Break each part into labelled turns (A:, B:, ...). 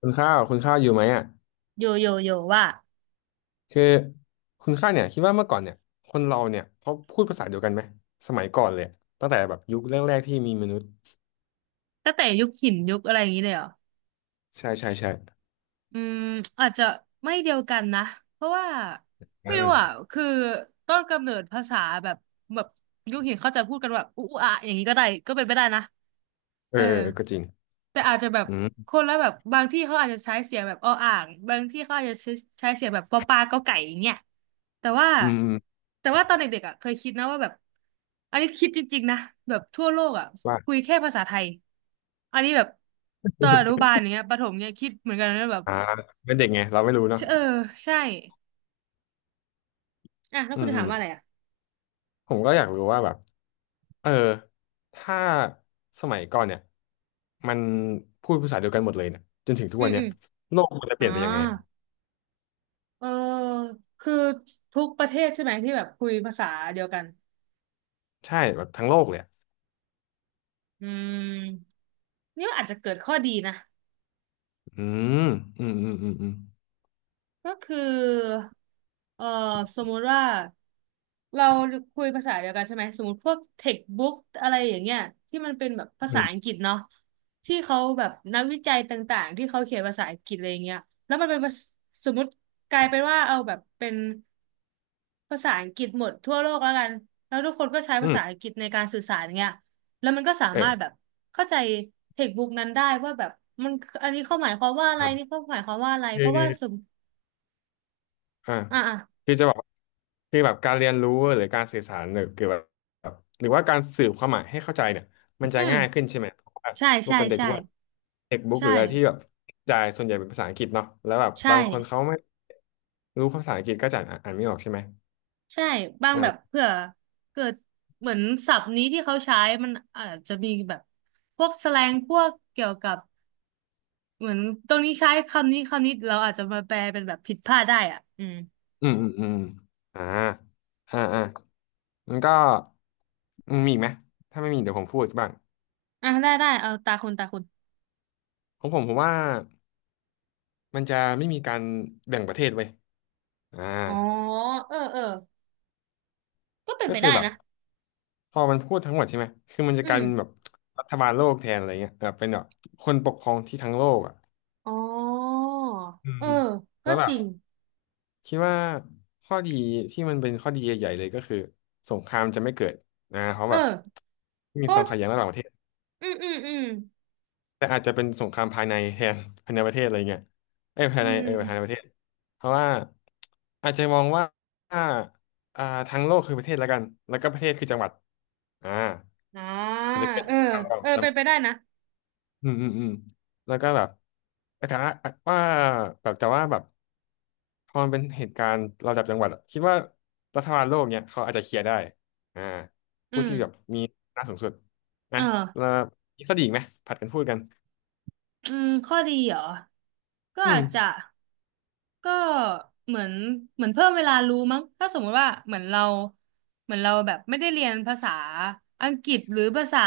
A: คุณข้าวอยู่ไหมอ่ะ
B: โยโยโยว่า
A: คือคุณข้าวเนี่ยคิดว่าเมื่อก่อนเนี่ยคนเราเนี่ยเขาพูดภาษาเดียวกันไหมสมัยก่อนเลยอะตั้งแต่แบบยุคแรกๆที่มีมนุษย์
B: ตั้งแต่ยุคหินยุคอะไรอย่างนี้เลยเหรอ
A: ใช่ใช่ใช่
B: อืมอาจจะไม่เดียวกันนะเพราะว่าไม่รู้อ่ะ
A: อ่า
B: คือต้นกำเนิดภาษาแบบแบบยุคหินเขาจะพูดกันแบบอุอะอย่างนี้ก็ได้ก็เป็นไปได้นะ
A: เอ
B: เอ
A: อ
B: อ
A: เออเออก็จริง
B: แต่อาจจะแบบ
A: อืม
B: คนละแบบบางที่เขาอาจจะใช้เสียงแบบออ่างบางที่เขาอาจจะใช้เสียงแบบปอปลาก็ไก่อย่างเงี้ยแต่ว่า
A: อืมอืม
B: แต่ว่าตอนเด็กๆอ่ะเคยคิดนะว่าแบบอันนี้คิดจริงๆนะแบบทั่วโลกอ่ะ
A: ว่า
B: คุยแค่ภาษาไทยอันนี้แบบตอนอนุบาลอย่างเงี้ยประถมเนี้ยคิดเหมือนกันนะแบบ
A: อ่าเป็นเด็กไงเราไม่รู้เนาะ
B: เออใช่อ่ะแล้ว
A: อื
B: คุณ
A: ม
B: จะ
A: อื
B: ถาม
A: ม
B: ว่าอะไรอ่ะ
A: ผมก็อยากรู้ว่าแบบเออถ้าสมัยก่อนเนี่ยมันพูดภาษาเดียวกันหมดเลยเนี่ยจนถึงทุก
B: อื
A: วั
B: ม
A: นเนี่
B: อื
A: ย
B: ม
A: โลกมันจะเป
B: อ๋อ
A: ลี่ยนไปยังไงอ่ะ
B: เออคือทุกประเทศใช่ไหมที่แบบคุยภาษาเดียวกัน
A: ใช่แบบทั้งโลกเลยอะ
B: อืมนี่ว่าอาจจะเกิดข้อดีนะ
A: อืมอืมอืมอืมอืม
B: ก็คือ เอ่อสมมุติว่าเราคุยภาษาเดียวกันใช่ไหม สมมติพวกเทคบุ๊กอะไรอย่างเงี้ยที่มันเป็นแบบภา
A: อื
B: ษา
A: ม
B: อังกฤษเนาะที่เขาแบบนักวิจัยต่างๆที่เขาเขียนภาษาอังกฤษอะไรอย่างเงี้ยแล้วมันเป็นภาษสมมติกลายเป็นว่าเอาแบบเป็นภาษาอังกฤษหมดทั่วโลกแล้วกันแล้วทุกคนก็ใช้
A: อื
B: ภาษาอั
A: ม
B: งกฤษในการสื่อสารเงี้ยแล้วมันก็สา
A: เอ
B: มา
A: อ
B: รถแบบเข้าใจเทคบุ๊กนั้นได้ว่าแบบมันอันนี้เขาหมายความว่าอะไรนี่
A: อ่ะ
B: เขาหมายความว่าอะไร
A: คื
B: เพ
A: อ
B: ราะว่าสม
A: อ่า
B: อ่าอ่ะ
A: คือจะบอกคือแบบการเรียนรู้หรือการสื่อสารหรือเกี่ยวกับแบบหรือว่าการสื่อความหมายให้เข้าใจเนี่ยมันจะ
B: อืม
A: ง่ายขึ้นใช่ไหมเพราะว่า
B: ใช่
A: พวก
B: ใช่
A: กันเด็ก
B: ใช่
A: ทุกวันเด็กบุ๊ก
B: ใช่
A: หรืออะไรที่แบบจ่ายส่วนใหญ่เป็นภาษาอังกฤษเนาะแล้วแบบ
B: ใช่
A: บางคนเขาไม่รู้ภาษาอังกฤษก็จะอ่านไม่ออกใช่ไหม
B: ใช่บาง
A: อ่
B: แบบ
A: า
B: เผื่อเกิดเหมือนศัพท์นี้ที่เขาใช้มันอาจจะมีแบบพวกแสแลงพวกเกี่ยวกับเหมือนตรงนี้ใช้คำนี้คำนี้เราอาจจะมาแปลเป็นแบบผิดพลาดได้อ่ะอืม
A: อืมอืมอืมอ่าอ่าอ่ามันก็มีอีกไหมถ้าไม่มีเดี๋ยวผมพูดบ้าง
B: อ่ะได้ได้เอาตาคุณตาคุณ
A: ของผมผมว่ามันจะไม่มีการแบ่งประเทศไว้ยอ่า
B: อ๋อเออเออก็เป็น
A: ก็
B: ไป
A: คื
B: ได้
A: อแบบ
B: นะ
A: พอมันพูดทั้งหมดใช่ไหม คือมันจะ
B: อื
A: กลาย
B: ม
A: เป็นแบบรัฐบาลโลกแทนอะไรเงี้ยแบบเป็นแบบคนปกครองที่ทั้งโลกอ่ะ
B: อ๋อ
A: อื
B: เออ
A: ม
B: ก็
A: แล้วแบ
B: จ
A: บ
B: ริง
A: คิดว่าข้อดีที่มันเป็นข้อดีใหญ่ๆเลยก็คือสงครามจะไม่เกิดนะเพราะ
B: เอ
A: แบบ
B: อ
A: ม่มี
B: ก็
A: ความขัดแย้งระหว่างประเทศ
B: อืมอืมอืม
A: แต่อาจจะเป็นสงครามภายในแทน ภายในประเทศอะไรเงี้ยเอ้ยภา
B: อื
A: ยใน
B: ม
A: ภายในประเทศเพราะว่าอาจจะมองว่าอ่าอ่าทั้งโลกคือประเทศแล้วกันแล้วก็ประเทศคือจังหวัดอ่า
B: อ่า
A: อาจจะเกิด
B: เออ
A: สงครามระห
B: เอ
A: ว่าง
B: อ
A: จัง
B: เป็
A: ห
B: น
A: วั
B: ไป
A: ด
B: ได้นะ
A: อืมอืมอืมแล้วก็แบบแต่ว่าว่าแบบแต่ว่าแบบพอมันเป็นเหตุการณ์ระดับจังหวัดอะคิดว่ารัฐบาลโลกเนี่ยเขาอาจจะเคลียร์ได้อ่า
B: อื
A: ผู้
B: ม
A: ที่แบบมีอำนาจสูงสุด
B: เอ
A: นะ
B: อ
A: แล้วมีข้อดีอีกไหมผัดกันพูดกัน
B: อืมข้อดีเหรอก็
A: อื
B: อา
A: ม
B: จจะ ก็เหมือนเพิ่มเวลารู้มั้งถ้าสมมุติว่าเหมือนเราเหมือนเราแบบไม่ได้เรียนภาษาอังกฤษหรือภาษา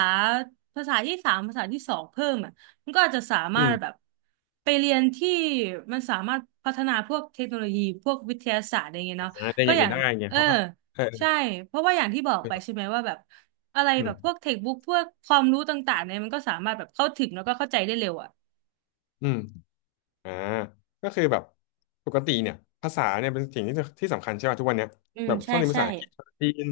B: ที่สามภาษาที่สองเพิ่มอ่ะมันก็อาจจะสามา
A: อื
B: ร
A: ม
B: ถแบบไปเรียนที่มันสามารถพัฒนาพวกเทคโนโลยีพวกวิทยาศาสตร์อะไรเงี้ยเนาะ
A: อ่าเป็นอ
B: ก็
A: ย่าง
B: อ
A: อื่
B: ย่า
A: น
B: ง
A: ได้ไง
B: เออ
A: เพราะว่าเออ
B: ใช่เพราะว่าอย่างที่บอกไป
A: เออ
B: ใช่ไหมว่าแบบอะไร
A: อื
B: แบ
A: ม
B: บพวกเทคบุ๊กพวกความรู้ต่างๆเนี่ยมันก็สามารถแบบเข้าถึงแล้วก็เข้าใจได้เร็วอ่ะ
A: อืม อ่าก็คือแบบปกติเนี่ยภาษาเนี่ยเป็นสิ่งที่ที่สำคัญใช่ป่ะทุกวันเนี้ย
B: อื
A: แบ
B: ม
A: บ
B: ใช่
A: ต้องเรียนภา
B: ใช่
A: ษาอังกฤษภาษาจีน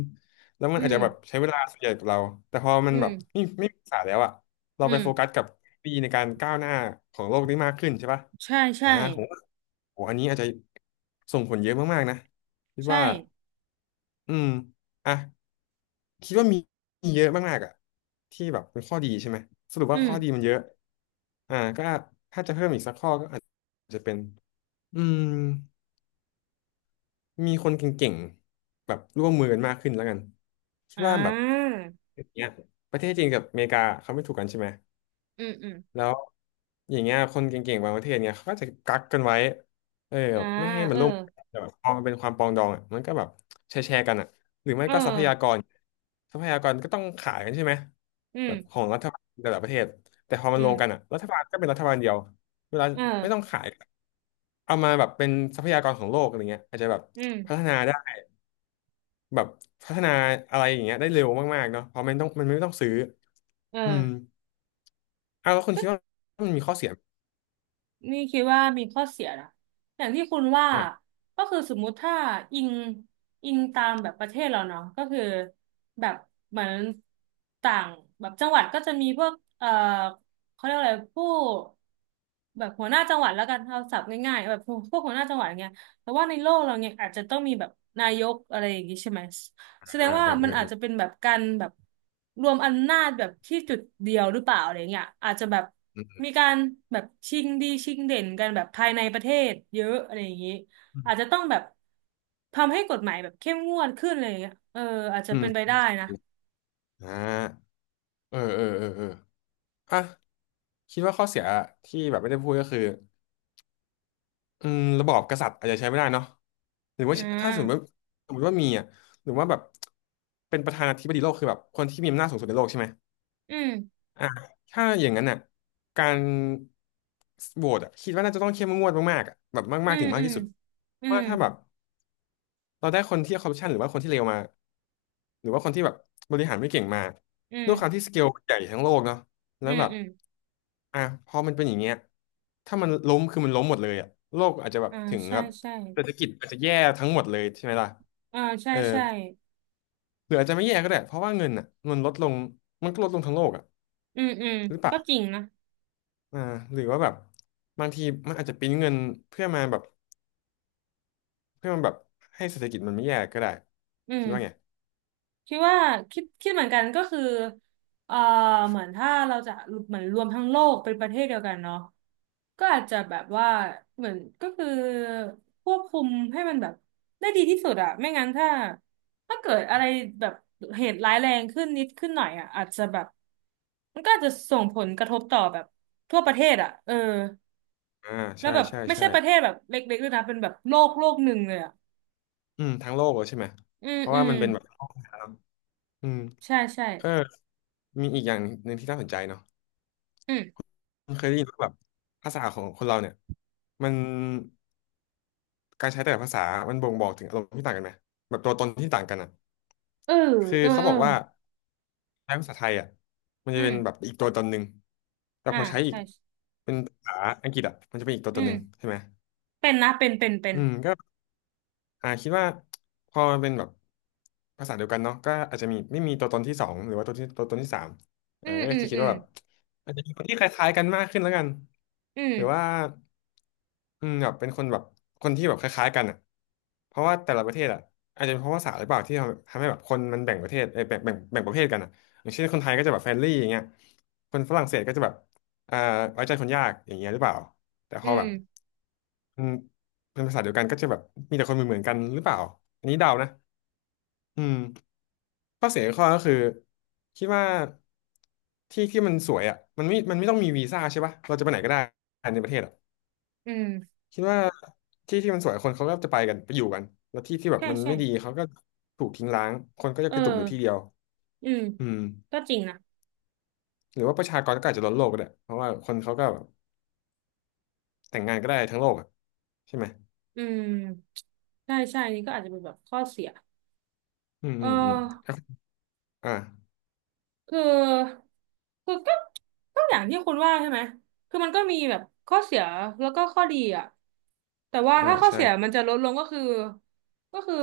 A: แล้วมัน
B: อื
A: อาจ
B: ม
A: จะแบบใช้เวลาส่วนใหญ่กับเราแต่พอมั
B: อื
A: นแบ
B: ม
A: บไม่มีภาษาแล้วอ่ะเรา
B: อื
A: ไปโฟกั
B: ม
A: สกับปีในการก้าวหน้าของโลกนี้มากขึ้นใช่ป่ะ
B: ใช่ใช่
A: อ่าผมว่าโหอันนี้อาจจะส่งผลเยอะมากๆนะคิด
B: ใช่
A: ว่าอืมอ่ะคิดว่ามีเยอะมากๆอ่ะที่แบบเป็นข้อดีใช่ไหมสรุป
B: อื
A: ว่า
B: ม
A: ข้อดีมันเยอะอ่าก็ถ้าจะเพิ่มอีกสักข้อก็อาจจะเป็น อืมมีคนเก่งๆแบบร่วมมือกันมากขึ้นแล้วกันคิด
B: อ่
A: ว่าแบบ
B: า
A: อย่างเนี้ยประเทศจีนกับอเมริกาเขาไม่ถูกกันใช่ไหม
B: อืมอืม
A: แล้วอย่างเงี้ยคนเก่งๆบางประเทศเนี่ยเขาก็จะกักกันไว้เออแบ
B: อ่า
A: บไม่ให้มั
B: เอ
A: น
B: อ
A: ล่มแต่แบบพอมันเป็นความปรองดองอ่ะมันก็แบบแชร์กันอ่ะหรือไม่
B: เอ
A: ก็ทรัพยาก
B: อ
A: รทรัพยากรก็ต้องขายกันใช่ไหม
B: อื
A: แบ
B: ม
A: บของรัฐบาลแต่ละประเทศแต่พอมั
B: อื
A: นรวมกัน
B: ม
A: อ่ะรัฐบาลก็เป็นรัฐบาลเดียวเวลา
B: เอ
A: ไม่ต้อง
B: อ
A: ขายเอามาแบบเป็นทรัพยากรของโลกอะไรเงี้ยอาจจะแบบ
B: อืม
A: พัฒนาได้แบบพัฒนาอะไรอย่างเงี้ยได้เร็วมากๆเนาะเพราะมันไม่ต้องซื้อ
B: เอ
A: อืม
B: อ
A: อ้าวแล้วคุณคิดว่ามันมีข้อเสีย
B: นี่คิดว่ามีข้อเสียนะอย่างที่คุณว่า
A: ไหม
B: ก็คือสมมุติถ้าอิงตามแบบประเทศเราเนาะก็คือแบบเหมือนต่างแบบจังหวัดก็จะมีพวกเขาเรียกอะไรผู้แบบหัวหน้าจังหวัดแล้วกันเอาศัพท์ง่ายๆแบบพวกหัวหน้าจังหวัดอย่างเงี้ยแต่ว่าในโลกเราเนี่ยอาจจะต้องมีแบบนายกอะไรอย่างงี้ใช่ไหม
A: อ่า
B: แสดงว่า
A: เออเอ
B: มัน
A: อ
B: อา
A: เอ
B: จ
A: อ
B: จะเป็นแบบการแบบรวมอำนาจแบบที่จุดเดียวหรือเปล่าอะไรเงี้ยอาจจะแบบ
A: อืม
B: มีการแบบชิงดีชิงเด่นกันแบบภายในประเทศเยอะอะไรอย่างนี้อาจจะต้องแบบทำให้กฎหมายแบบเข้มงวดขึ้นอะไรเงี้ยเอออาจจะ
A: อื
B: เป็
A: ม
B: นไปได้นะ
A: อ่าเออเออเออเอออ่ะคิดว่าข้อเสียที่แบบไม่ได้พูดก็คืออืมระบอบกษัตริย์อาจจะใช้ไม่ได้เนาะหรือว่า
B: อ่
A: ถ้าสมมติว่า
B: า
A: มีอ่ะหรือว่าแบบเป็นประธานาธิบดีโลกคือแบบคนที่มีอำนาจสูงสุดในโลกใช่ไหม
B: อืม
A: อ่ะถ้าอย่างนั้นอ่ะการโหวตอ่ะคิดว่าน่าจะต้องเข้มงวดมากๆอ่ะแบบ
B: อื
A: มากๆ
B: ม
A: ถึงมา
B: อื
A: ก
B: ม
A: ที่สุด
B: อื
A: ว่า
B: ม
A: ถ้าแบบ เราได้คนที่คอร์รัปชันหรือว่าคนที่เลวมาหรือว่าคนที่แบบบริหารไม่เก่งมา
B: อืม
A: ด้วยความที่สเกลใหญ่ทั้งโลกเนาะแล้
B: อื
A: ว
B: ม
A: แบบ
B: อืม
A: อ่ะพอมันเป็นอย่างเงี้ยถ้ามันล้มคือมันล้มหมดเลยอะโลกอาจจะแบบ
B: อ่า
A: ถึง
B: ใช่
A: แบบ
B: ใช่
A: เศรษฐกิจอาจจะแย่ทั้งหมดเลยใช่ไหมล่ะ
B: อ่าใช่
A: เออ
B: ใช่
A: หรืออาจจะไม่แย่ก็ได้เพราะว่าเงินอ่ะมันลดลงมันก็ลดลงทั้งโลกอ่ะ
B: อืมอืม
A: หรือเปล่า
B: ก็จริงนะ
A: อ่าหรือว่าแบบบางทีมันอาจจะปริ้นเงินเพื่อมาแบบเพื่อมาแบบให้เศรษฐกิจมันไม่แย่ก็ได้
B: อื
A: คิดว่าไง
B: ม คิดว่าคิดเหมือนกันก็คือเอ่อเหมือนถ้าเราจะเหมือนรวมทั้งโลกเป็นประเทศเดียวกันเนาะก็อาจจะแบบว่าเหมือนก็คือควบคุมให้มันแบบได้ดีที่สุดอะไม่งั้นถ้าเกิดอะไรแบบเหตุร้ายแรงขึ้นนิดขึ้นหน่อยอะอาจจะแบบมันก็อาจจะส่งผลกระทบต่อแบบทั่วประเทศอะเออ
A: อ่า
B: แล้ว
A: ใช่
B: แบบ
A: ใช่
B: ไม่
A: ใช่
B: ใช่ประเทศแบบเล็กๆด้วยนะเป็นแบบโลกโลกหนึ่งเลยอะ
A: อืมทั้งโลกเลยใช่ไหม
B: อืม
A: เพราะ
B: อื
A: ว่า
B: ม
A: มันเป็นแบบโลกแท้เองน้ำอืม
B: ใช่ใช่
A: เออมีอีกอย่างหนึ่งที่น่าสนใจเนาะ
B: อืม
A: มันเคยได้ยินว่าแบบภาษาของคนเราเนี่ยมันการใช้แต่ละภาษามันบ่งบอกถึงอารมณ์ที่ต่างกันไหมแบบตัวตนที่ต่างกันอ่ะ
B: เออ
A: คือ
B: เออ
A: เขา
B: เอ
A: บ
B: อ
A: อกว่าใช้ภาษาไทยอ่ะมัน
B: อื
A: จะ
B: ม
A: เป็นแบบอีกตัวตนหนึ่งแต่
B: อ่า
A: พอใช้อี
B: ใช่
A: กเป็นภาษาอังกฤษอ่ะมันจะเป็นอีกตัว
B: อื
A: ตนหนึ่ง
B: ม
A: ใช่ไหม
B: เป็นนะเป็นเป็นเป็น
A: อืมก็ อ่าคิดว่าพอมันเป็นแบบภาษาเดียวกันเนาะก็อาจจะมีไม่มีตัวตนที่สองหรือว่าตัวที่ตัวตนที่สาม
B: อื
A: อ่า
B: ม
A: ก็
B: อืม
A: จะคิ
B: อื
A: ด
B: ม
A: ว่าแบบอาจจะมีคนที่คล้ายๆกันมากขึ้นแล้วกัน
B: อื
A: หรือว่า
B: ม
A: อืมแบบเป็นคนแบบคนที่แบบคล้ายๆกันอ่ะเพราะว่าแต่ละประเทศอ่ะอาจจะเป็นเพราะภาษาหรือเปล่าที่ทำให้แบบคนมันแบ่งประเทศเอยแบ่งประเภทกันอ่ะอย่างเช่นคนไทยก็จะแบบเฟรนลี่อย่างเงี้ยคนฝรั่งเศสก็จะแบบอ่าไว้ใจคนยากอย่างเงี้ยหรือเปล่าแต่พ
B: อื
A: อ
B: ม
A: แบบอืม เป็นภาษาเดียวกันก็จะแบบมีแต่คนเหมือนกันหรือเปล่าอันนี้เดานะอืมข้อเสียข้อก็คือคิดว่าที่ที่มันสวยอ่ะมันไม่ต้องมีวีซ่าใช่ปะเราจะไปไหนก็ได้ในประเทศอ่ะ
B: อืม
A: คิดว่าที่ที่มันสวยคนเขาก็จะไปกันไปอยู่กันแล้วที่ที่แบบ
B: ใช่
A: มัน
B: ใช่
A: ไม่ดีเขาก็ถูกทิ้งร้างคนก็จะ
B: เออ
A: กระจุกอยู่ที่เดียว
B: อืม
A: อืม
B: ก็จริงนะ
A: หรือว่าประชากรก็อาจจะล้นโลกก็ได้เพราะว่าคนเขาก็แบบแต่งงานก็ได้ทั้งโลกอ่ะใช่ไหม
B: อืมใช่ใช่นี่ก็อาจจะเป็นแบบข้อเสีย
A: อืม
B: เออ
A: อืมอืมอ่
B: คือคือก็ก็อย่างที่คุณว่าใช่ไหมคือมันก็มีแบบข้อเสียแล้วก็ข้อดีอ่ะแต่ว่า
A: อ่า
B: ถ้าข้อเสียมั
A: ใช่
B: นจะลดลงก็คือก็คือ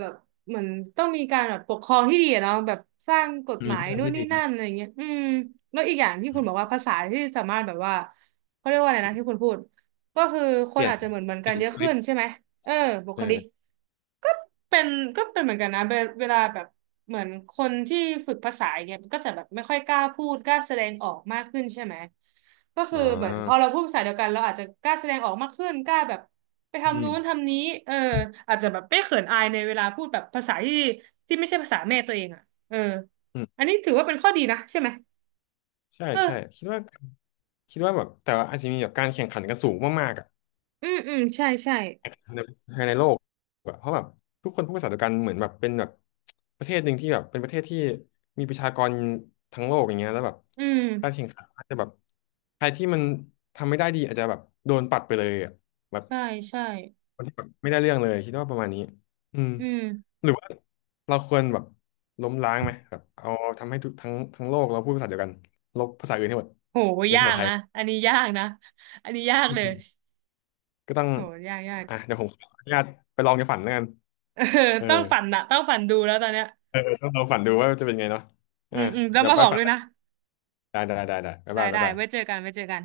B: แบบเหมือนต้องมีการแบบปกครองที่ดีอะเนาะแบบสร้างกฎห
A: มี
B: มา
A: พ
B: ย
A: ลัง
B: นู่น
A: ที่
B: นี่
A: ดีครั
B: นั่
A: บ
B: นอะไรเงี้ยอืมแล้วอีกอย่างที่คุณบอกว่าภาษาที่สามารถแบบว่าเขาเรียกว่าอะไรนะที่คุณพูด ก็คือค
A: เป
B: น
A: ลี่ยน
B: อาจจะเหมือน
A: เป
B: กั
A: ลี่
B: น
A: ยน
B: เย
A: บุ
B: อะ
A: ค
B: ขึ้
A: ลิก
B: นใช่ไหมเออบุคลิก
A: เออ
B: ก็เป็นก็เป็นเหมือนกันนะเวเวลาแบบเหมือนคนที่ฝึกภาษาอย่างเนี่ยมันก็จะแบบไม่ค่อยกล้าพูดกล้าแสดงออกมากขึ้นใช่ไหมก็คื
A: อ่
B: อเหมือนพอเรา
A: า
B: พูดภาษาเดียวกันเราอาจจะกล้าแสดงออกมากขึ้นกล้าแบบไป
A: อื
B: ทำ
A: ม
B: นู้นทำนี้เอออาจจะแบบไม่เขินอายในเวลาพูดแบบภาษาที่ไม่ใช่ภาษาแม่ตัวเองอ่ะเออ
A: อืม
B: อันนี้ถือว่าเป็นข้อดีนะใช่ไหม
A: ใช่
B: เอ
A: ใช่
B: อ
A: คิดว่าแบบแต่ว่าอาจจะมีแบบการแข่งขันกันสูงมากๆอ่ะ
B: อืมอืมใช่ใช่
A: ในภายในโลกแบบเพราะแบบทุกคนพูดภาษาเดียวกันเหมือนแบบเป็นแบบประเทศหนึ่งที่แบบเป็นประเทศที่มีประชากรทั้งโลกอย่างเงี้ยแล้วแบบ
B: อืม
A: การแข่งขันอาจจะแบบใครที่มันทำไม่ได้ดีอาจจะแบบโดนปัดไปเลยอ่ะแบบ
B: ใช่ใช่
A: คนที่แบบไม่ได้เรื่องเลยคิดว่าประมาณนี้อืม
B: อืม
A: หรือว่าเราควรแบบล้มล้างไหมแบบเอาทำให้ทุกทั้งโลกเราพูดภาษาเดียวกันลบภาษาอื่นให้หมด
B: โห
A: เป็น
B: ยา
A: ภาษา
B: ก
A: ไทย
B: นะ อันนี้ยากนะ อันนี้ยากเลย
A: ก็ต้อง
B: โหยากยาก
A: อ่ะเดี๋ยวผมขออนุญาตไปลองในฝันแล้วกัน
B: เออ
A: เออ
B: ต้องฝันนะต้องฝันดูแล้วตอนเนี้ย
A: เออเออต้องลองฝันดูว่าจะเป็นไงเนาะ
B: อื
A: อ่า
B: มอืมแล้ว
A: เดี๋ยว
B: มา
A: ไป
B: บอก
A: ฝั
B: ด้วยนะ
A: นได้บ๊าย
B: ได้
A: บายบ๊า
B: ได้
A: ยบา
B: ไว้เจ
A: ย
B: อกันไว้เจอกัน